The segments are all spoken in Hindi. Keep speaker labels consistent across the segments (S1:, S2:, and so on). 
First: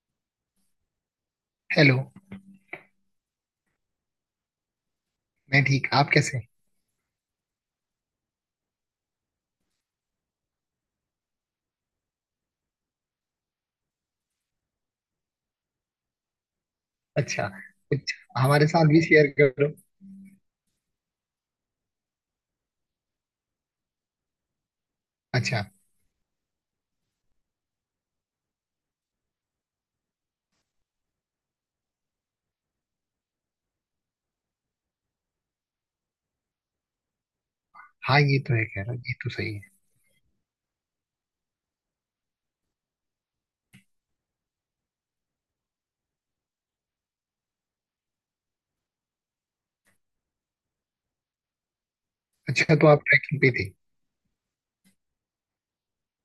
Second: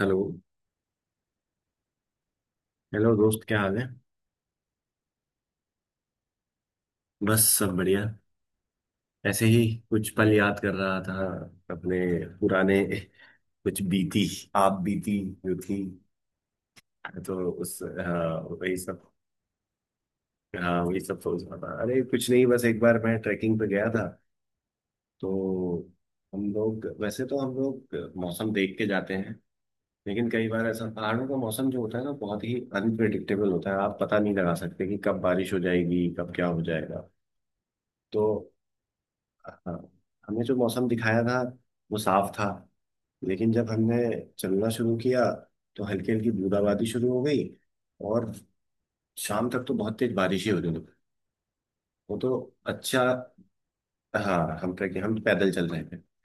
S1: हेलो।
S2: हेलो।
S1: हेलो दोस्त, क्या हाल है?
S2: मैं ठीक। आप कैसे हैं?
S1: बस सब बढ़िया। ऐसे ही कुछ पल याद कर रहा था, अपने पुराने, कुछ बीती, आप बीती जो थी।
S2: अच्छा,
S1: तो उस
S2: कुछ
S1: हाँ,
S2: हमारे
S1: वही
S2: साथ
S1: सब।
S2: भी शेयर करो।
S1: सोच रहा था, अरे कुछ नहीं, बस एक बार मैं ट्रैकिंग पे गया था।
S2: अच्छा।
S1: तो हम लोग मौसम देख के जाते हैं, लेकिन कई बार ऐसा पहाड़ों का मौसम जो होता है ना, बहुत ही अनप्रिडिक्टेबल होता है। आप पता नहीं लगा सकते कि कब बारिश हो जाएगी, कब क्या हो जाएगा। तो
S2: हाँ, ये तो है, कह रहा, ये तो सही है।
S1: हाँ, हमें जो मौसम दिखाया था वो साफ था, लेकिन जब हमने चलना शुरू किया तो हल्की हल्की बूंदाबांदी शुरू हो गई, और शाम तक तो बहुत तेज बारिश ही होने लगी। वो तो
S2: अच्छा, तो
S1: अच्छा,
S2: आप ट्रैकिंग पे थे।
S1: हाँ, हम पैदल चल रहे थे। वो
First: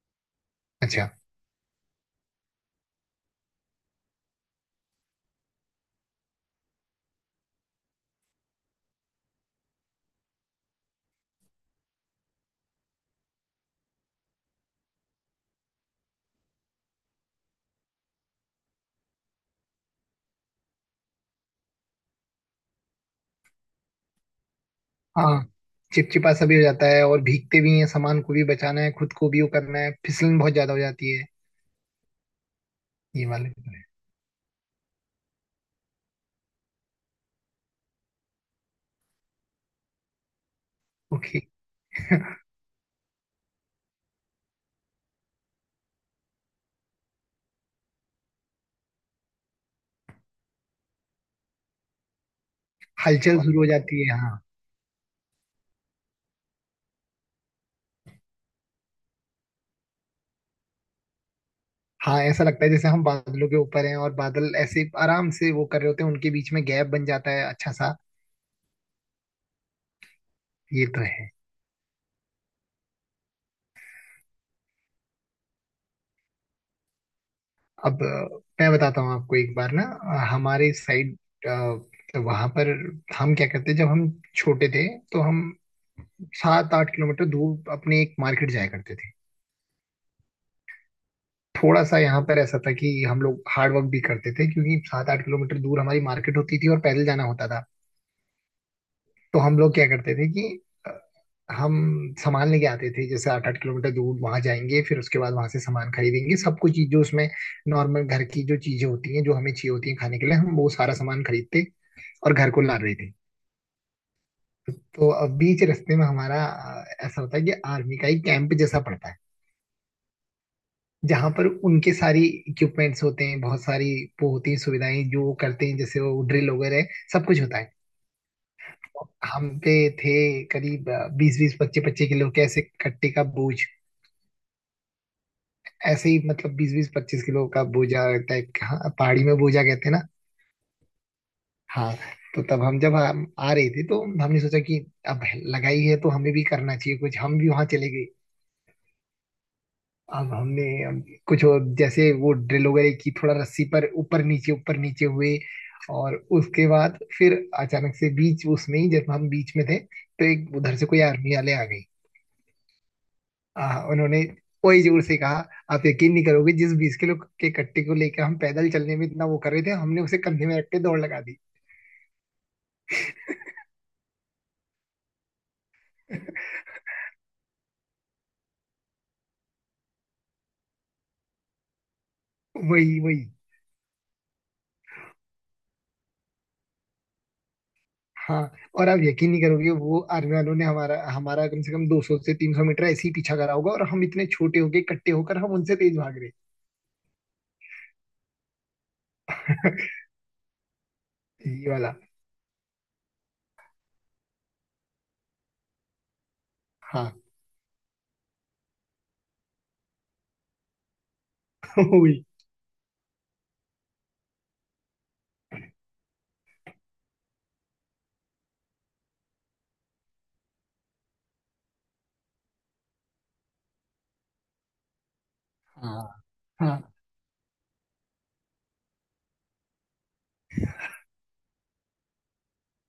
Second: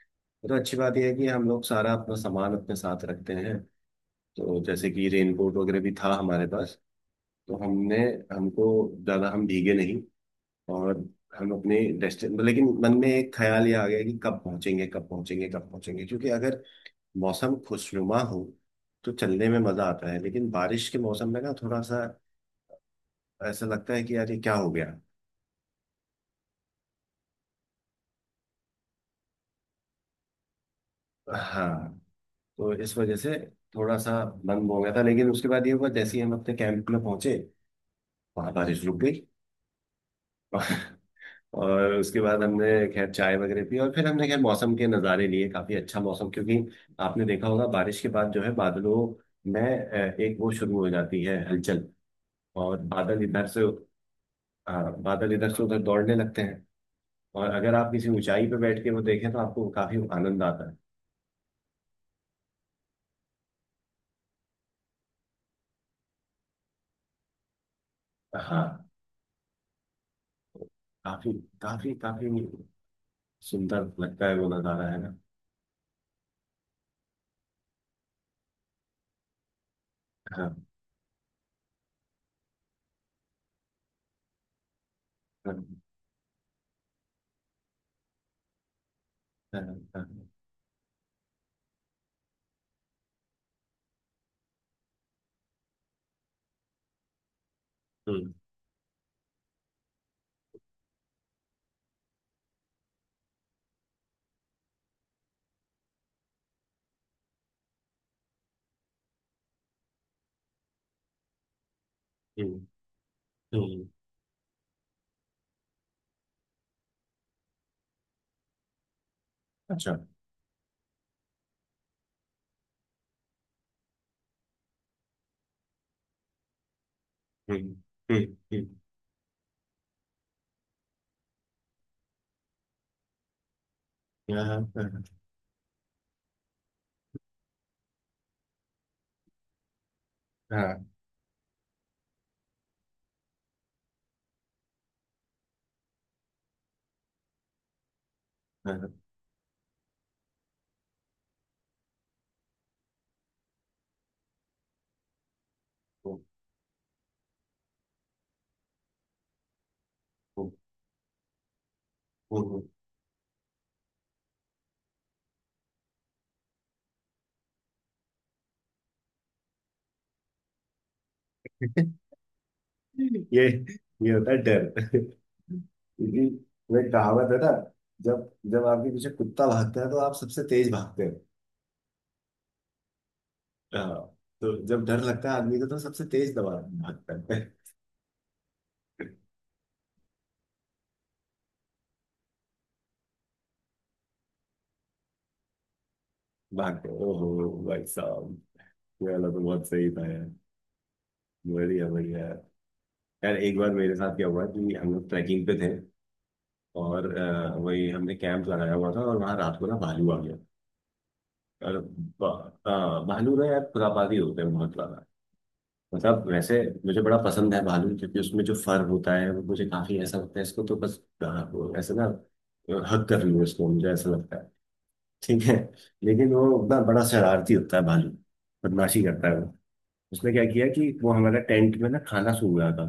S1: तो अच्छी बात यह
S2: अच्छा।
S1: है कि हम लोग सारा अपना सामान अपने साथ रखते हैं। तो जैसे कि रेनकोट वगैरह भी था हमारे पास। तो हमने हमको ज़्यादा हम भीगे नहीं, और हम अपने डेस्टिन... लेकिन मन में एक ख्याल ये आ गया कि कब पहुंचेंगे, कब पहुंचेंगे, कब पहुंचेंगे, क्योंकि अगर मौसम खुशनुमा हो तो चलने में मजा आता है, लेकिन बारिश के मौसम में ना थोड़ा सा ऐसा लगता है कि यार ये क्या हो गया।
S2: हाँ, चिपचिपा सा भी हो जाता है और भीगते भी हैं, सामान को भी बचाना है, खुद को भी वो करना है, फिसलन बहुत ज्यादा हो जाती है।
S1: हाँ, तो इस वजह
S2: ये
S1: से
S2: वाले तो है।
S1: थोड़ा सा बंद हो गया था, लेकिन उसके बाद ये हुआ जैसे ही हम अपने कैंप में पहुंचे, वहां बारिश रुक गई।
S2: ओके।
S1: और उसके बाद हमने खैर चाय वगैरह पी, और फिर हमने खैर मौसम के नज़ारे लिए, काफी अच्छा मौसम, क्योंकि आपने देखा होगा बारिश के बाद जो है बादलों में एक वो शुरू हो जाती है हलचल, और बादल
S2: हलचल
S1: इधर
S2: शुरू
S1: से...
S2: हो जाती है, हाँ।
S1: हाँ, बादल इधर से उधर दौड़ने लगते हैं, और अगर आप किसी ऊंचाई पे बैठ के वो देखें तो आपको काफी आनंद आता है।
S2: हाँ, ऐसा लगता है जैसे हम बादलों के ऊपर हैं और बादल ऐसे आराम से वो कर रहे होते हैं, उनके बीच में गैप बन जाता है अच्छा सा।
S1: हाँ,
S2: ये तो है।
S1: काफी, काफी काफी सुंदर लगता है वो नजारा, है ना?
S2: अब मैं बताता हूँ आपको, एक बार ना
S1: हाँ,
S2: हमारे साइड वहां पर। हम क्या करते जब हम छोटे थे, तो हम
S1: हाँ,
S2: 7 8 किलोमीटर दूर अपने एक मार्केट जाया करते थे।
S1: हाँ। हाँ।
S2: थोड़ा सा यहाँ पर ऐसा था कि हम लोग हार्ड वर्क भी करते थे, क्योंकि 7 8 किलोमीटर दूर हमारी मार्केट होती थी और पैदल जाना होता था।
S1: हम्म।
S2: तो हम लोग क्या करते थे कि अ, हम सामान लेके आते थे, जैसे 8 8 किलोमीटर दूर वहां जाएंगे, फिर उसके बाद वहां से सामान खरीदेंगे, सब कुछ चीज जो उसमें नॉर्मल घर की जो चीजें होती हैं जो हमें चाहिए होती हैं खाने के लिए, हम वो सारा सामान खरीदते और घर को
S1: हम्म।
S2: ला रहे थे।
S1: हम्म।
S2: तो अब बीच रास्ते में हमारा ऐसा होता है कि आर्मी का एक कैंप जैसा पड़ता है,
S1: अच्छा।
S2: जहाँ पर उनके सारी इक्विपमेंट्स होते हैं, बहुत सारी वो होती हैं सुविधाएं जो वो करते हैं, जैसे वो ड्रिल वगैरह सब कुछ होता
S1: हम्म।
S2: है।
S1: हम्म। हम्म।
S2: हम पे थे करीब 20 20 25 25 किलो के ऐसे कट्टे का बोझ।
S1: हाँ, हाँ, हाँ।
S2: ऐसे ही, मतलब 20 20 25 किलो का बोझा टाइप का। हाँ, पहाड़ी में बोझा कहते हैं ना।
S1: हाँ।
S2: हाँ। तो तब हम, जब हम आ रहे थे तो हमने सोचा कि अब लगाई है तो हमें भी करना चाहिए कुछ, हम भी वहां चले गए। अब हमने अब कुछ और जैसे वो ड्रिल वगैरह की, थोड़ा रस्सी पर ऊपर नीचे हुए, और
S1: हम्म।
S2: उसके बाद फिर अचानक से बीच उसमें ही, जब हम बीच में थे तो
S1: हम्म।
S2: एक उधर से कोई आर्मी वाले आ गए,
S1: हम्म।
S2: हाँ। उन्होंने वही जोर से कहा। आप यकीन नहीं करोगे, जिस 20 किलो के कट्टे को लेकर हम पैदल चलने में इतना वो कर रहे थे, हमने उसे कंधे में रख के दौड़ लगा दी।
S1: ये... ये होता है डर। क्योंकि वो एक कहावत है ना, जब जब आपके पीछे कुत्ता भागता है तो आप सबसे तेज भागते।
S2: वही वही,
S1: हाँ, तो जब डर लगता है आदमी को तो सबसे तेज दवा भागता है।
S2: हाँ। और आप यकीन नहीं करोगे, वो आर्मी वालों ने हमारा हमारा कम से कम 200 से 300 मीटर ऐसे ही पीछा करा होगा, और हम इतने छोटे होके इकट्ठे होकर हम उनसे तेज भाग
S1: भागते हैं। ओहो भाई साहब, ये वाला तो बहुत सही
S2: रहे।
S1: था यार।
S2: ये
S1: बढ़िया,
S2: वाला।
S1: बढ़िया। यार एक बार मेरे साथ क्या हुआ कि हम लोग ट्रैकिंग पे थे, और
S2: हाँ।
S1: वही हमने कैंप लगाया हुआ था, और वहाँ रात को ना भालू आ गया। और
S2: वही।
S1: भालू ना यार खुरापाती होते हैं बहुत ज्यादा। मतलब वैसे मुझे बड़ा पसंद है भालू, क्योंकि उसमें जो फर होता है वो मुझे काफी ऐसा लगता है इसको तो बस अ, वो ऐसे ना हक कर लूँ इसको, मुझे ऐसा लगता है। ठीक है।
S2: हाँ,
S1: लेकिन वो
S2: हाँ,
S1: ना बड़ा शरारती होता है भालू, बदमाशी करता है वो। उसने क्या किया कि वो हमारा टेंट में ना खाना सूंघ रहा था।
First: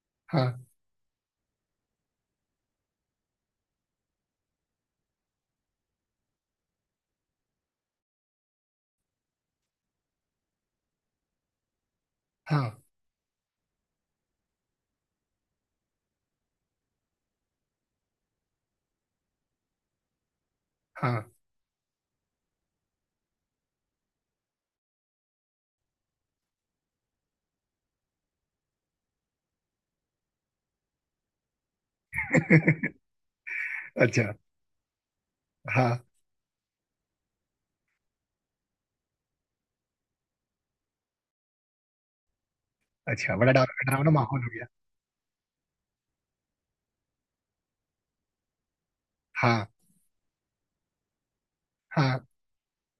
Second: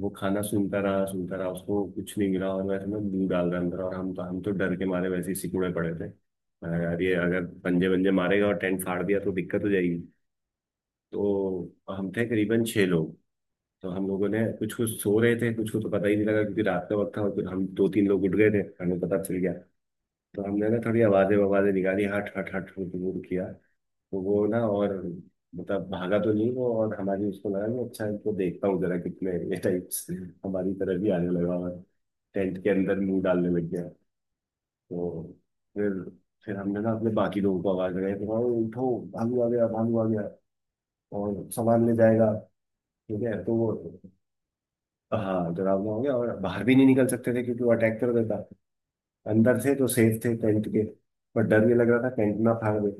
S1: वो खाना
S2: हाँ,
S1: सूंघता रहा, सूंघता रहा, उसको कुछ नहीं मिला, और वैसे में मुंह डाल रहा अंदर, और हम तो डर के मारे वैसे ही सिकुड़े पड़े थे। मैंने कहा, यार ये अगर पंजे पंजे मारेगा और टेंट फाड़ दिया तो दिक्कत हो जाएगी। तो हम थे करीबन
S2: हाँ,
S1: छह लोग। तो हम लोगों ने, कुछ कुछ सो रहे थे, कुछ को तो पता ही नहीं लगा क्योंकि रात का वक्त था, और फिर हम दो तीन लोग उठ गए थे। हमें पता चल गया। तो हमने ना थोड़ी
S2: हाँ।
S1: आवाजें आवाजें निकाली, हट हट हट हट हट किया। तो वो ना, और मतलब भागा तो नहीं वो, और हमारी उसको लगा कि अच्छा इनको देखता हूँ जरा कितने ये टाइप्स। हमारी तरफ भी आने लगा, और टेंट के अंदर मुंह डालने लग गया।
S2: अच्छा।
S1: तो फिर...
S2: हाँ।
S1: हमने ना अपने बाकी लोगों को आवाज लगाई तो भाई उठो, भालू आ गया, भालू आ गया, और सामान ले जाएगा। ठीक
S2: अच्छा,
S1: है
S2: बड़ा
S1: तो वो...
S2: डरावना माहौल हो गया।
S1: हाँ, डरावना हो गया, और बाहर भी नहीं निकल सकते थे क्योंकि वो अटैक कर देता। अंदर
S2: हाँ,
S1: थे तो सेफ थे टेंट के, पर डर भी लग रहा था
S2: हाँ,
S1: टेंट ना फाड़ दे।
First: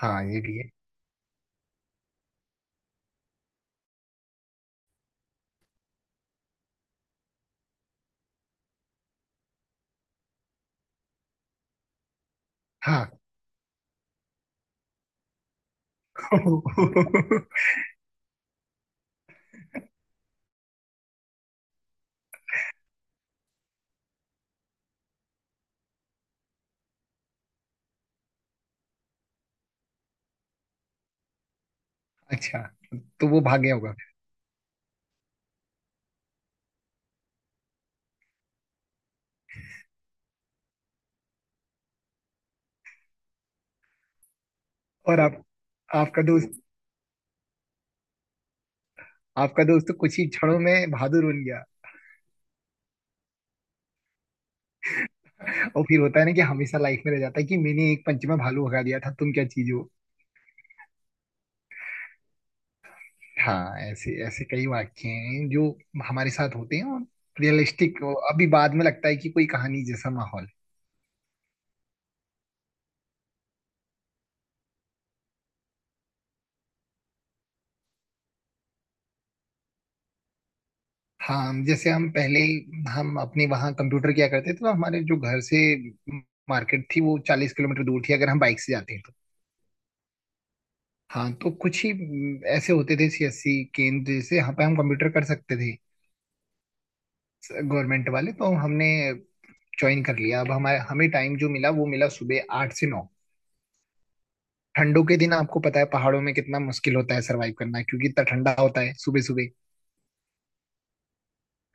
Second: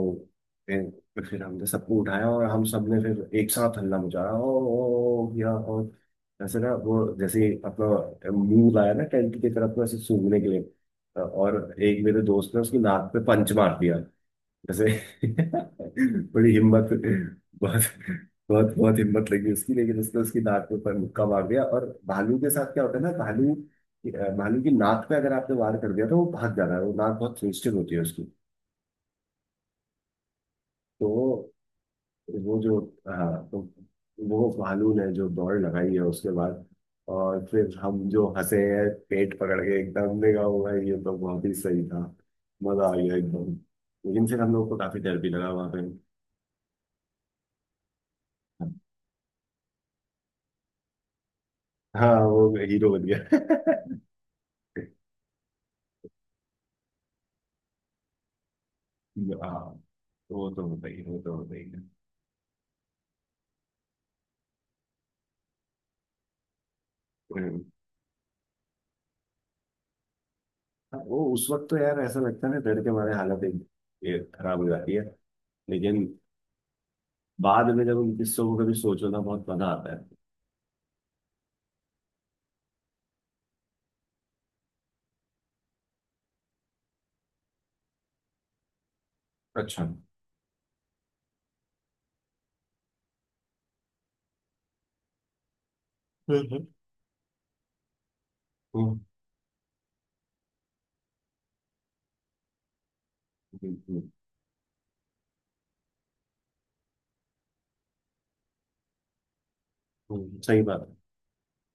S2: हाँ, ये भी है,
S1: फिर... हमने सबको उठाया, और हम सब ने फिर एक साथ हल्ला मचाया, ओ ओ या। और ऐसे ना वो जैसे ही अपना मुंह लाया ना टेंट की तरफ में ऐसे सूंघने के लिए, और एक मेरे दोस्त ने उसकी नाक
S2: हाँ।
S1: पे पंच मार दिया, जैसे... बड़ी हिम्मत, बहुत बहुत बहुत हिम्मत लगी उसकी, लेकिन उसने उसकी नाक पे पर मुक्का मार दिया। और भालू के साथ क्या होता है ना, भालू... भालू की नाक पे अगर आपने वार कर दिया तो वो भाग जाता है, वो नाक बहुत सेंसिटिव होती है उसकी। तो वो
S2: अच्छा,
S1: जो
S2: तो वो
S1: हाँ, तो
S2: भाग गया होगा।
S1: वो भालू ने जो दौड़ लगाई है उसके बाद, और फिर हम जो हंसे हैं पेट पकड़ के, एकदम देखा हुआ है, ये तो बहुत ही सही था, मजा आ गया एकदम। लेकिन फिर हम लोग को काफी डर
S2: और
S1: भी
S2: आप
S1: लगा वहां पे।
S2: आपका दोस्त आपका दोस्त तो कुछ ही क्षणों में बहादुर बन गया।
S1: हाँ, वो हीरो बन गया।
S2: और फिर होता है ना कि हमेशा लाइफ में रह जाता है कि मैंने एक पंच में भालू भगा दिया था, तुम क्या
S1: हाँ,
S2: चीज हो।
S1: वो तो होता ही है।
S2: हाँ, ऐसे ऐसे कई वाक्य हैं जो हमारे साथ होते हैं, और
S1: हम्म।
S2: रियलिस्टिक अभी बाद में लगता है कि कोई कहानी जैसा माहौल है।
S1: हाँ, वो उस वक्त तो यार ऐसा लगता है ना डर के मारे हालत एक खराब हो जाती है, लेकिन बाद में जब उन किस्सों को कभी सोचो ना बहुत मजा आता है।
S2: हाँ, जैसे हम पहले, हम अपने वहाँ कंप्यूटर किया करते थे, तो हमारे जो घर से मार्केट थी वो 40 किलोमीटर दूर थी अगर हम बाइक से जाते।
S1: अच्छा।
S2: हाँ, तो कुछ ही ऐसे होते थे सीएससी केंद्र जैसे यहाँ पे हम कंप्यूटर कर सकते थे। गवर्नमेंट वाले तो हमने
S1: हम्म।
S2: ज्वाइन कर लिया। अब हमारे हमें टाइम जो मिला वो मिला सुबह 8 से 9।
S1: बिल्कुल।
S2: ठंडों के दिन आपको पता है पहाड़ों में कितना मुश्किल होता है सरवाइव करना, क्योंकि इतना ठंडा होता है सुबह सुबह।
S1: हम्म। सही बात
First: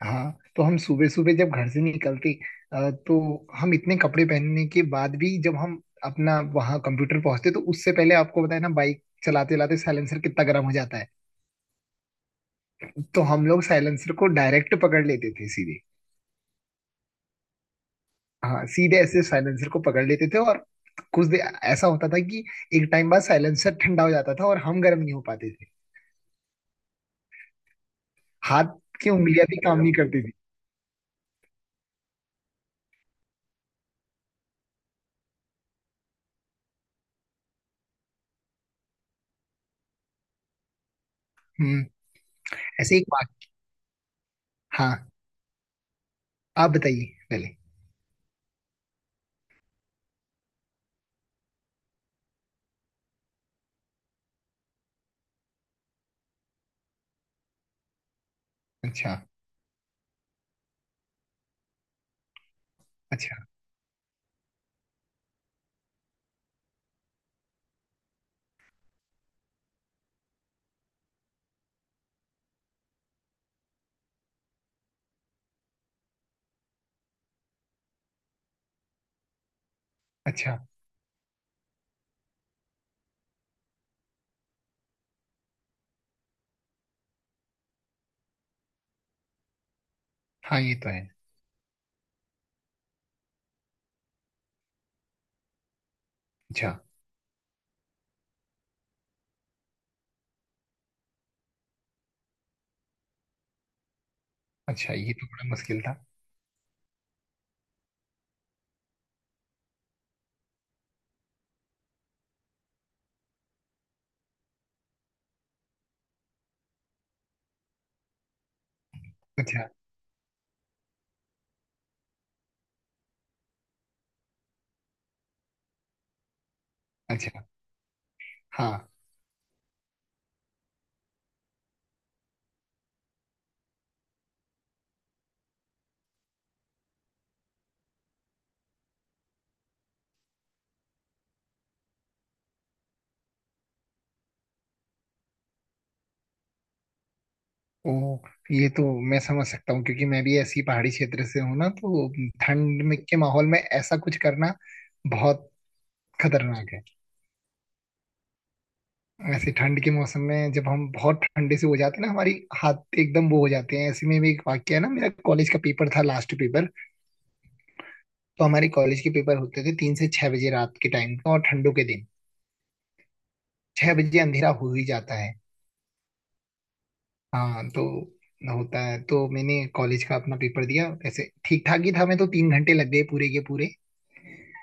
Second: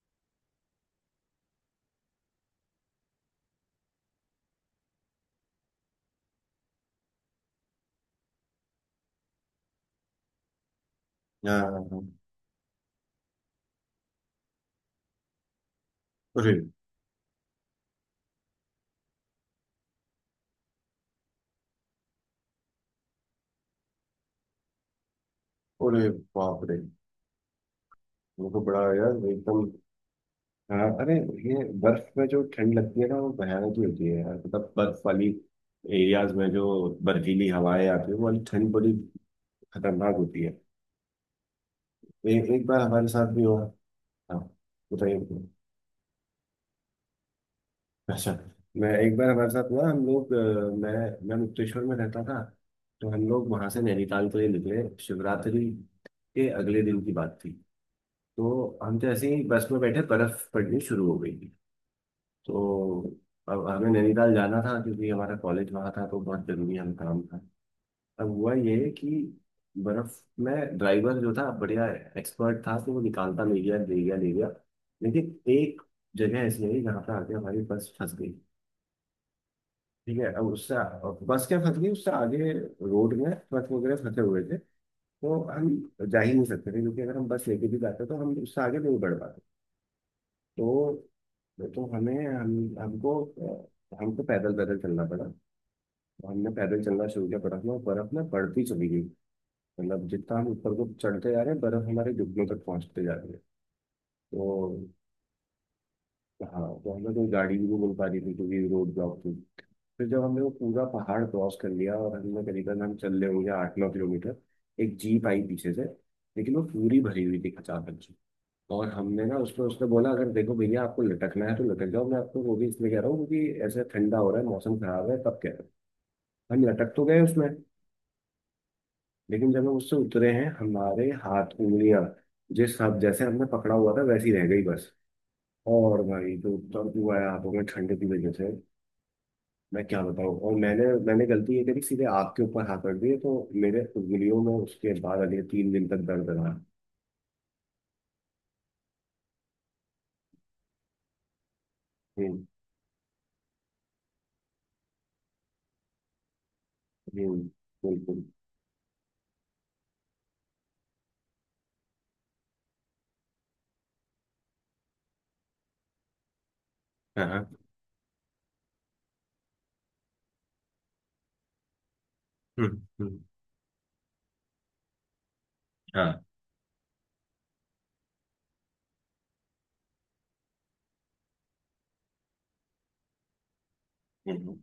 S2: हाँ, तो हम सुबह सुबह जब घर से निकलते तो हम इतने कपड़े पहनने के बाद भी जब हम अपना वहाँ कंप्यूटर पहुंचते, तो उससे पहले आपको पता है ना बाइक चलाते चलाते साइलेंसर कितना गर्म हो जाता है।
S1: है। हाँ, हाँ, हाँ।
S2: तो हम लोग साइलेंसर को डायरेक्ट पकड़ लेते थे सीधे।
S1: अरे।
S2: हाँ, सीधे ऐसे साइलेंसर को पकड़ लेते थे, और कुछ देर ऐसा होता था कि एक टाइम बाद साइलेंसर ठंडा हो जाता था और हम गर्म नहीं हो पाते थे।
S1: अरे बाप रे, वो तो
S2: हाथ
S1: बड़ा
S2: की
S1: यार
S2: उंगलियां भी
S1: एकदम...
S2: काम नहीं करती थी।
S1: हाँ। अरे, ये बर्फ में जो ठंड लगती है ना वो भयानक ही होती है यार, मतलब बर्फ वाली एरियाज में जो बर्फीली हवाएं आती है वो वाली ठंड बड़ी खतरनाक होती है।
S2: हम्म।
S1: एक बार
S2: ऐसे एक
S1: हमारे साथ भी
S2: बात।
S1: हुआ। हाँ।
S2: हाँ,
S1: बताइए, बताइए।
S2: आप बताइए पहले।
S1: अच्छा मैं, एक बार हमारे साथ हुआ, हम लोग मैं मुक्तेश्वर में रहता था। तो हम लोग वहां से नैनीताल के लिए निकले, शिवरात्रि के अगले दिन की बात थी। तो हम तो
S2: अच्छा।
S1: ऐसे ही बस में बैठे, बर्फ पड़नी शुरू हो गई थी। तो
S2: अच्छा।
S1: अब हमें नैनीताल जाना था क्योंकि हमारा कॉलेज वहाँ था, तो बहुत जरूरी हम काम था। अब हुआ ये कि बर्फ में ड्राइवर जो था बढ़िया एक्सपर्ट था, तो वो निकालता ले गया, ले गया, ले गया। लेकिन एक जगह ऐसी आई जहाँ पर आके हमारी बस फंस गई। ठीक है, अब
S2: अच्छा।
S1: उससे... बस क्या फंस गई, उससे आगे रोड में ट्रक वगैरह फंसे हुए थे। तो हम जा ही नहीं सकते थे क्योंकि अगर हम बस लेके भी जाते तो हम उससे आगे नहीं बढ़ पाते।
S2: हाँ, ये तो
S1: तो
S2: है।
S1: तो हमें हम हमको हमको पैदल पैदल चलना पड़ा। तो हमने
S2: अच्छा।
S1: पैदल चलना शुरू किया बर्फ में, और बर्फ में बढ़ती चली गई। मतलब जितना हम ऊपर को चढ़ते जा रहे हैं बर्फ हमारे घुटनों तक पहुंचते जा रही है। तो
S2: अच्छा, ये तो बड़ा मुश्किल था।
S1: हाँ, तो हमें कोई गाड़ी भी नहीं मिल पा रही थी क्योंकि रोड ब्लॉक थी। फिर जब हमने वो पूरा पहाड़ क्रॉस कर लिया, और हमने करीबन हम चल रहे होंगे 8-9 किलोमीटर, एक जीप आई पीछे से, लेकिन वो पूरी भरी हुई थी अचानक। और हमने ना उसको,
S2: अच्छा।
S1: उसने बोला अगर देखो भैया आपको लटकना है तो लटक जाओ, मैं आपको वो भी इसलिए कह रहा हूँ क्योंकि ऐसे ठंडा हो रहा है मौसम खराब है तब कह रहा हूँ। हम लटक तो गए
S2: अच्छा।
S1: उसमें,
S2: हाँ।
S1: लेकिन जब हम उससे उतरे हैं हमारे हाथ, उंगलियां जिस हम जैसे हमने पकड़ा हुआ था वैसी रह गई बस, और भाई तो दर्द हुआ है हाथों में ठंड की वजह से, मैं क्या बताऊँ। और मैंने मैंने गलती ये करी सीधे आग के ऊपर हाथ रख दिए, तो मेरे उंगलियों में उसके बाद अगले 3 दिन तक दर्द रहा।
S2: ओ, ये तो मैं समझ सकता हूँ क्योंकि मैं भी ऐसी पहाड़ी क्षेत्र से हूँ ना, तो
S1: हम्म।
S2: ठंड में के माहौल में ऐसा कुछ करना बहुत खतरनाक है।
S1: हम्म। बिल्कुल।
S2: ऐसे ठंड के मौसम में जब हम बहुत ठंडे से हो जाते हैं ना, हमारी हाथ एकदम वो हो जाते हैं। ऐसे में भी एक वाक्य है ना, मेरा कॉलेज का पेपर था, लास्ट पेपर।
S1: हाँ। हाँ।
S2: तो हमारे कॉलेज के पेपर होते थे 3 से 6 बजे, रात के टाइम का, और ठंडों के दिन
S1: हम्म। हम्म।
S2: 6 बजे अंधेरा हो ही जाता है।
S1: हाँ।
S2: हाँ, तो होता है। तो मैंने कॉलेज का अपना पेपर दिया, ऐसे ठीक ठाक ही था मैं, तो 3 घंटे लग गए पूरे के पूरे।
S1: हम्म।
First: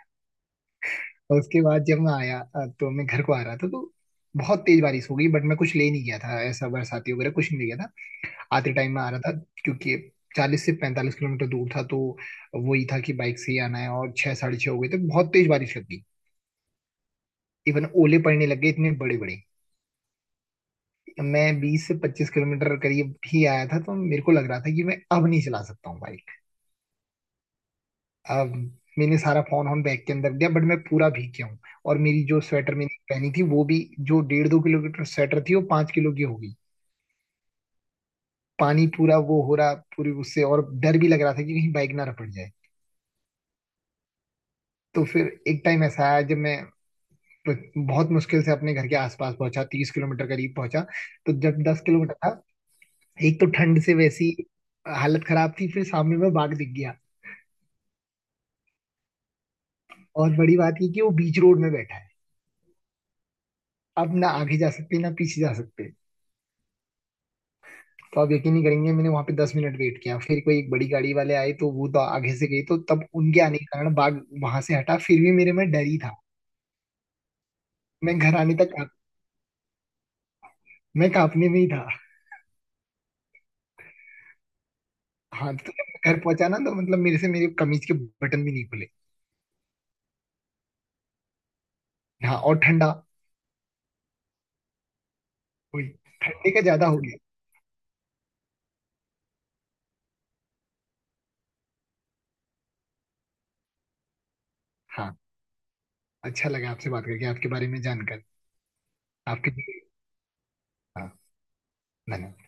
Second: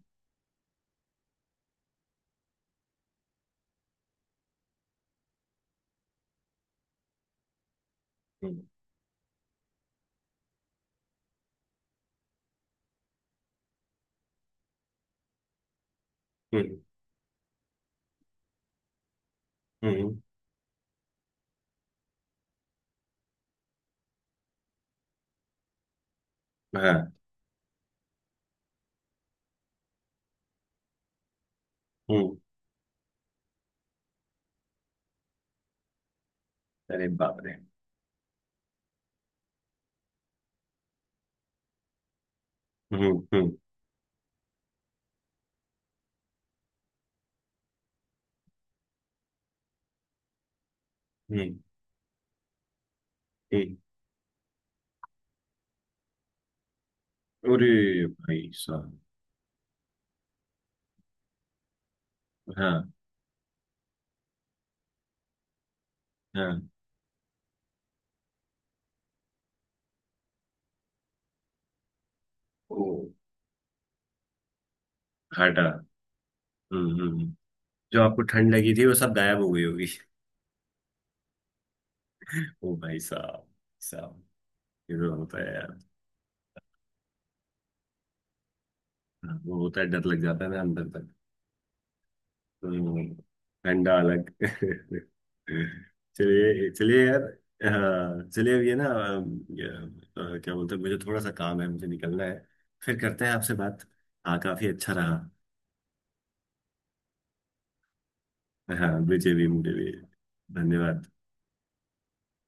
S2: और उसके बाद जब मैं आया तो मैं घर को आ रहा था, तो बहुत तेज बारिश हो गई, बट मैं कुछ ले नहीं गया था, ऐसा बरसाती वगैरह कुछ नहीं ले गया था।
S1: हम्म।
S2: आते टाइम में आ रहा था, क्योंकि 40 से 45 किलोमीटर दूर था, तो वही था कि बाइक से ही आना है, और 6 साढ़े 6 हो गए थे, बहुत तेज बारिश लग गई।
S1: हम्म।
S2: इवन ओले पड़ने लग गए इतने बड़े बड़े।
S1: हम्म।
S2: मैं 20 से 25 किलोमीटर करीब ही आया था, तो मेरे को लग रहा था कि मैं अब नहीं चला सकता हूँ बाइक।
S1: हाँ।
S2: अब मैंने सारा फोन ऑन बैग के अंदर दिया, बट मैं पूरा भीग गया हूँ, और मेरी
S1: हम्म।
S2: जो स्वेटर मैंने पहनी थी वो भी, जो डेढ़ दो किलोमीटर स्वेटर थी वो 5 किलो की हो गई।
S1: अरे बाप रे।
S2: पानी पूरा वो हो रहा पूरी उससे, और डर भी लग रहा था कि कहीं बाइक ना रपट जाए।
S1: हम्म। हम्म।
S2: तो फिर एक टाइम ऐसा आया जब मैं बहुत मुश्किल से अपने घर के आसपास पहुंचा, 30 किलोमीटर करीब पहुंचा। तो
S1: हम्म।
S2: जब 10 किलोमीटर था, एक तो
S1: हम्म।
S2: ठंड से वैसी हालत खराब थी, फिर सामने में बाघ दिख गया।
S1: अरे भाई साहब।
S2: और बड़ी बात ये कि वो बीच रोड में बैठा है।
S1: हाँ।
S2: अब ना आगे जा सकते ना पीछे जा सकते।
S1: हाँ।
S2: तो आप यकीन नहीं करेंगे, मैंने वहां पे 10 मिनट वेट किया, फिर कोई एक बड़ी गाड़ी वाले आए तो वो तो आगे से गए, तो
S1: ओ।
S2: तब उनके आने के कारण बाघ वहां से हटा, फिर भी मेरे
S1: हाटा।
S2: में डर ही था।
S1: हम्म। हम्म। जो
S2: मैं
S1: आपको
S2: घर आने
S1: ठंड
S2: तक
S1: लगी थी वो सब गायब हो गई होगी।
S2: मैं कांपने में ही था।
S1: ओ भाई साहब, साहब, ये तो होता है
S2: हाँ, तो
S1: यार।
S2: जब मैं घर पहुंचा ना, तो मतलब मेरे से मेरे कमीज के बटन भी नहीं खुले।
S1: हाँ, वो होता है, डर लग जाता है ना अंदर तक।
S2: हाँ, और ठंडा
S1: हम्म, ठंडा अलग।
S2: हुई, ठंडी का
S1: चलिए,
S2: ज्यादा हो
S1: चलिए
S2: गया।
S1: यार। हाँ चलिए, अब ये ना क्या बोलते हैं, मुझे थोड़ा सा काम है, मुझे निकलना है। फिर करते हैं आपसे बात। हाँ काफी अच्छा रहा।
S2: हाँ, अच्छा लगा आपसे बात करके, आपके बारे में जानकर।
S1: हाँ, मुझे भी,
S2: आपके
S1: मुझे
S2: लिए।
S1: भी। धन्यवाद।
S2: हाँ। धन्यवाद।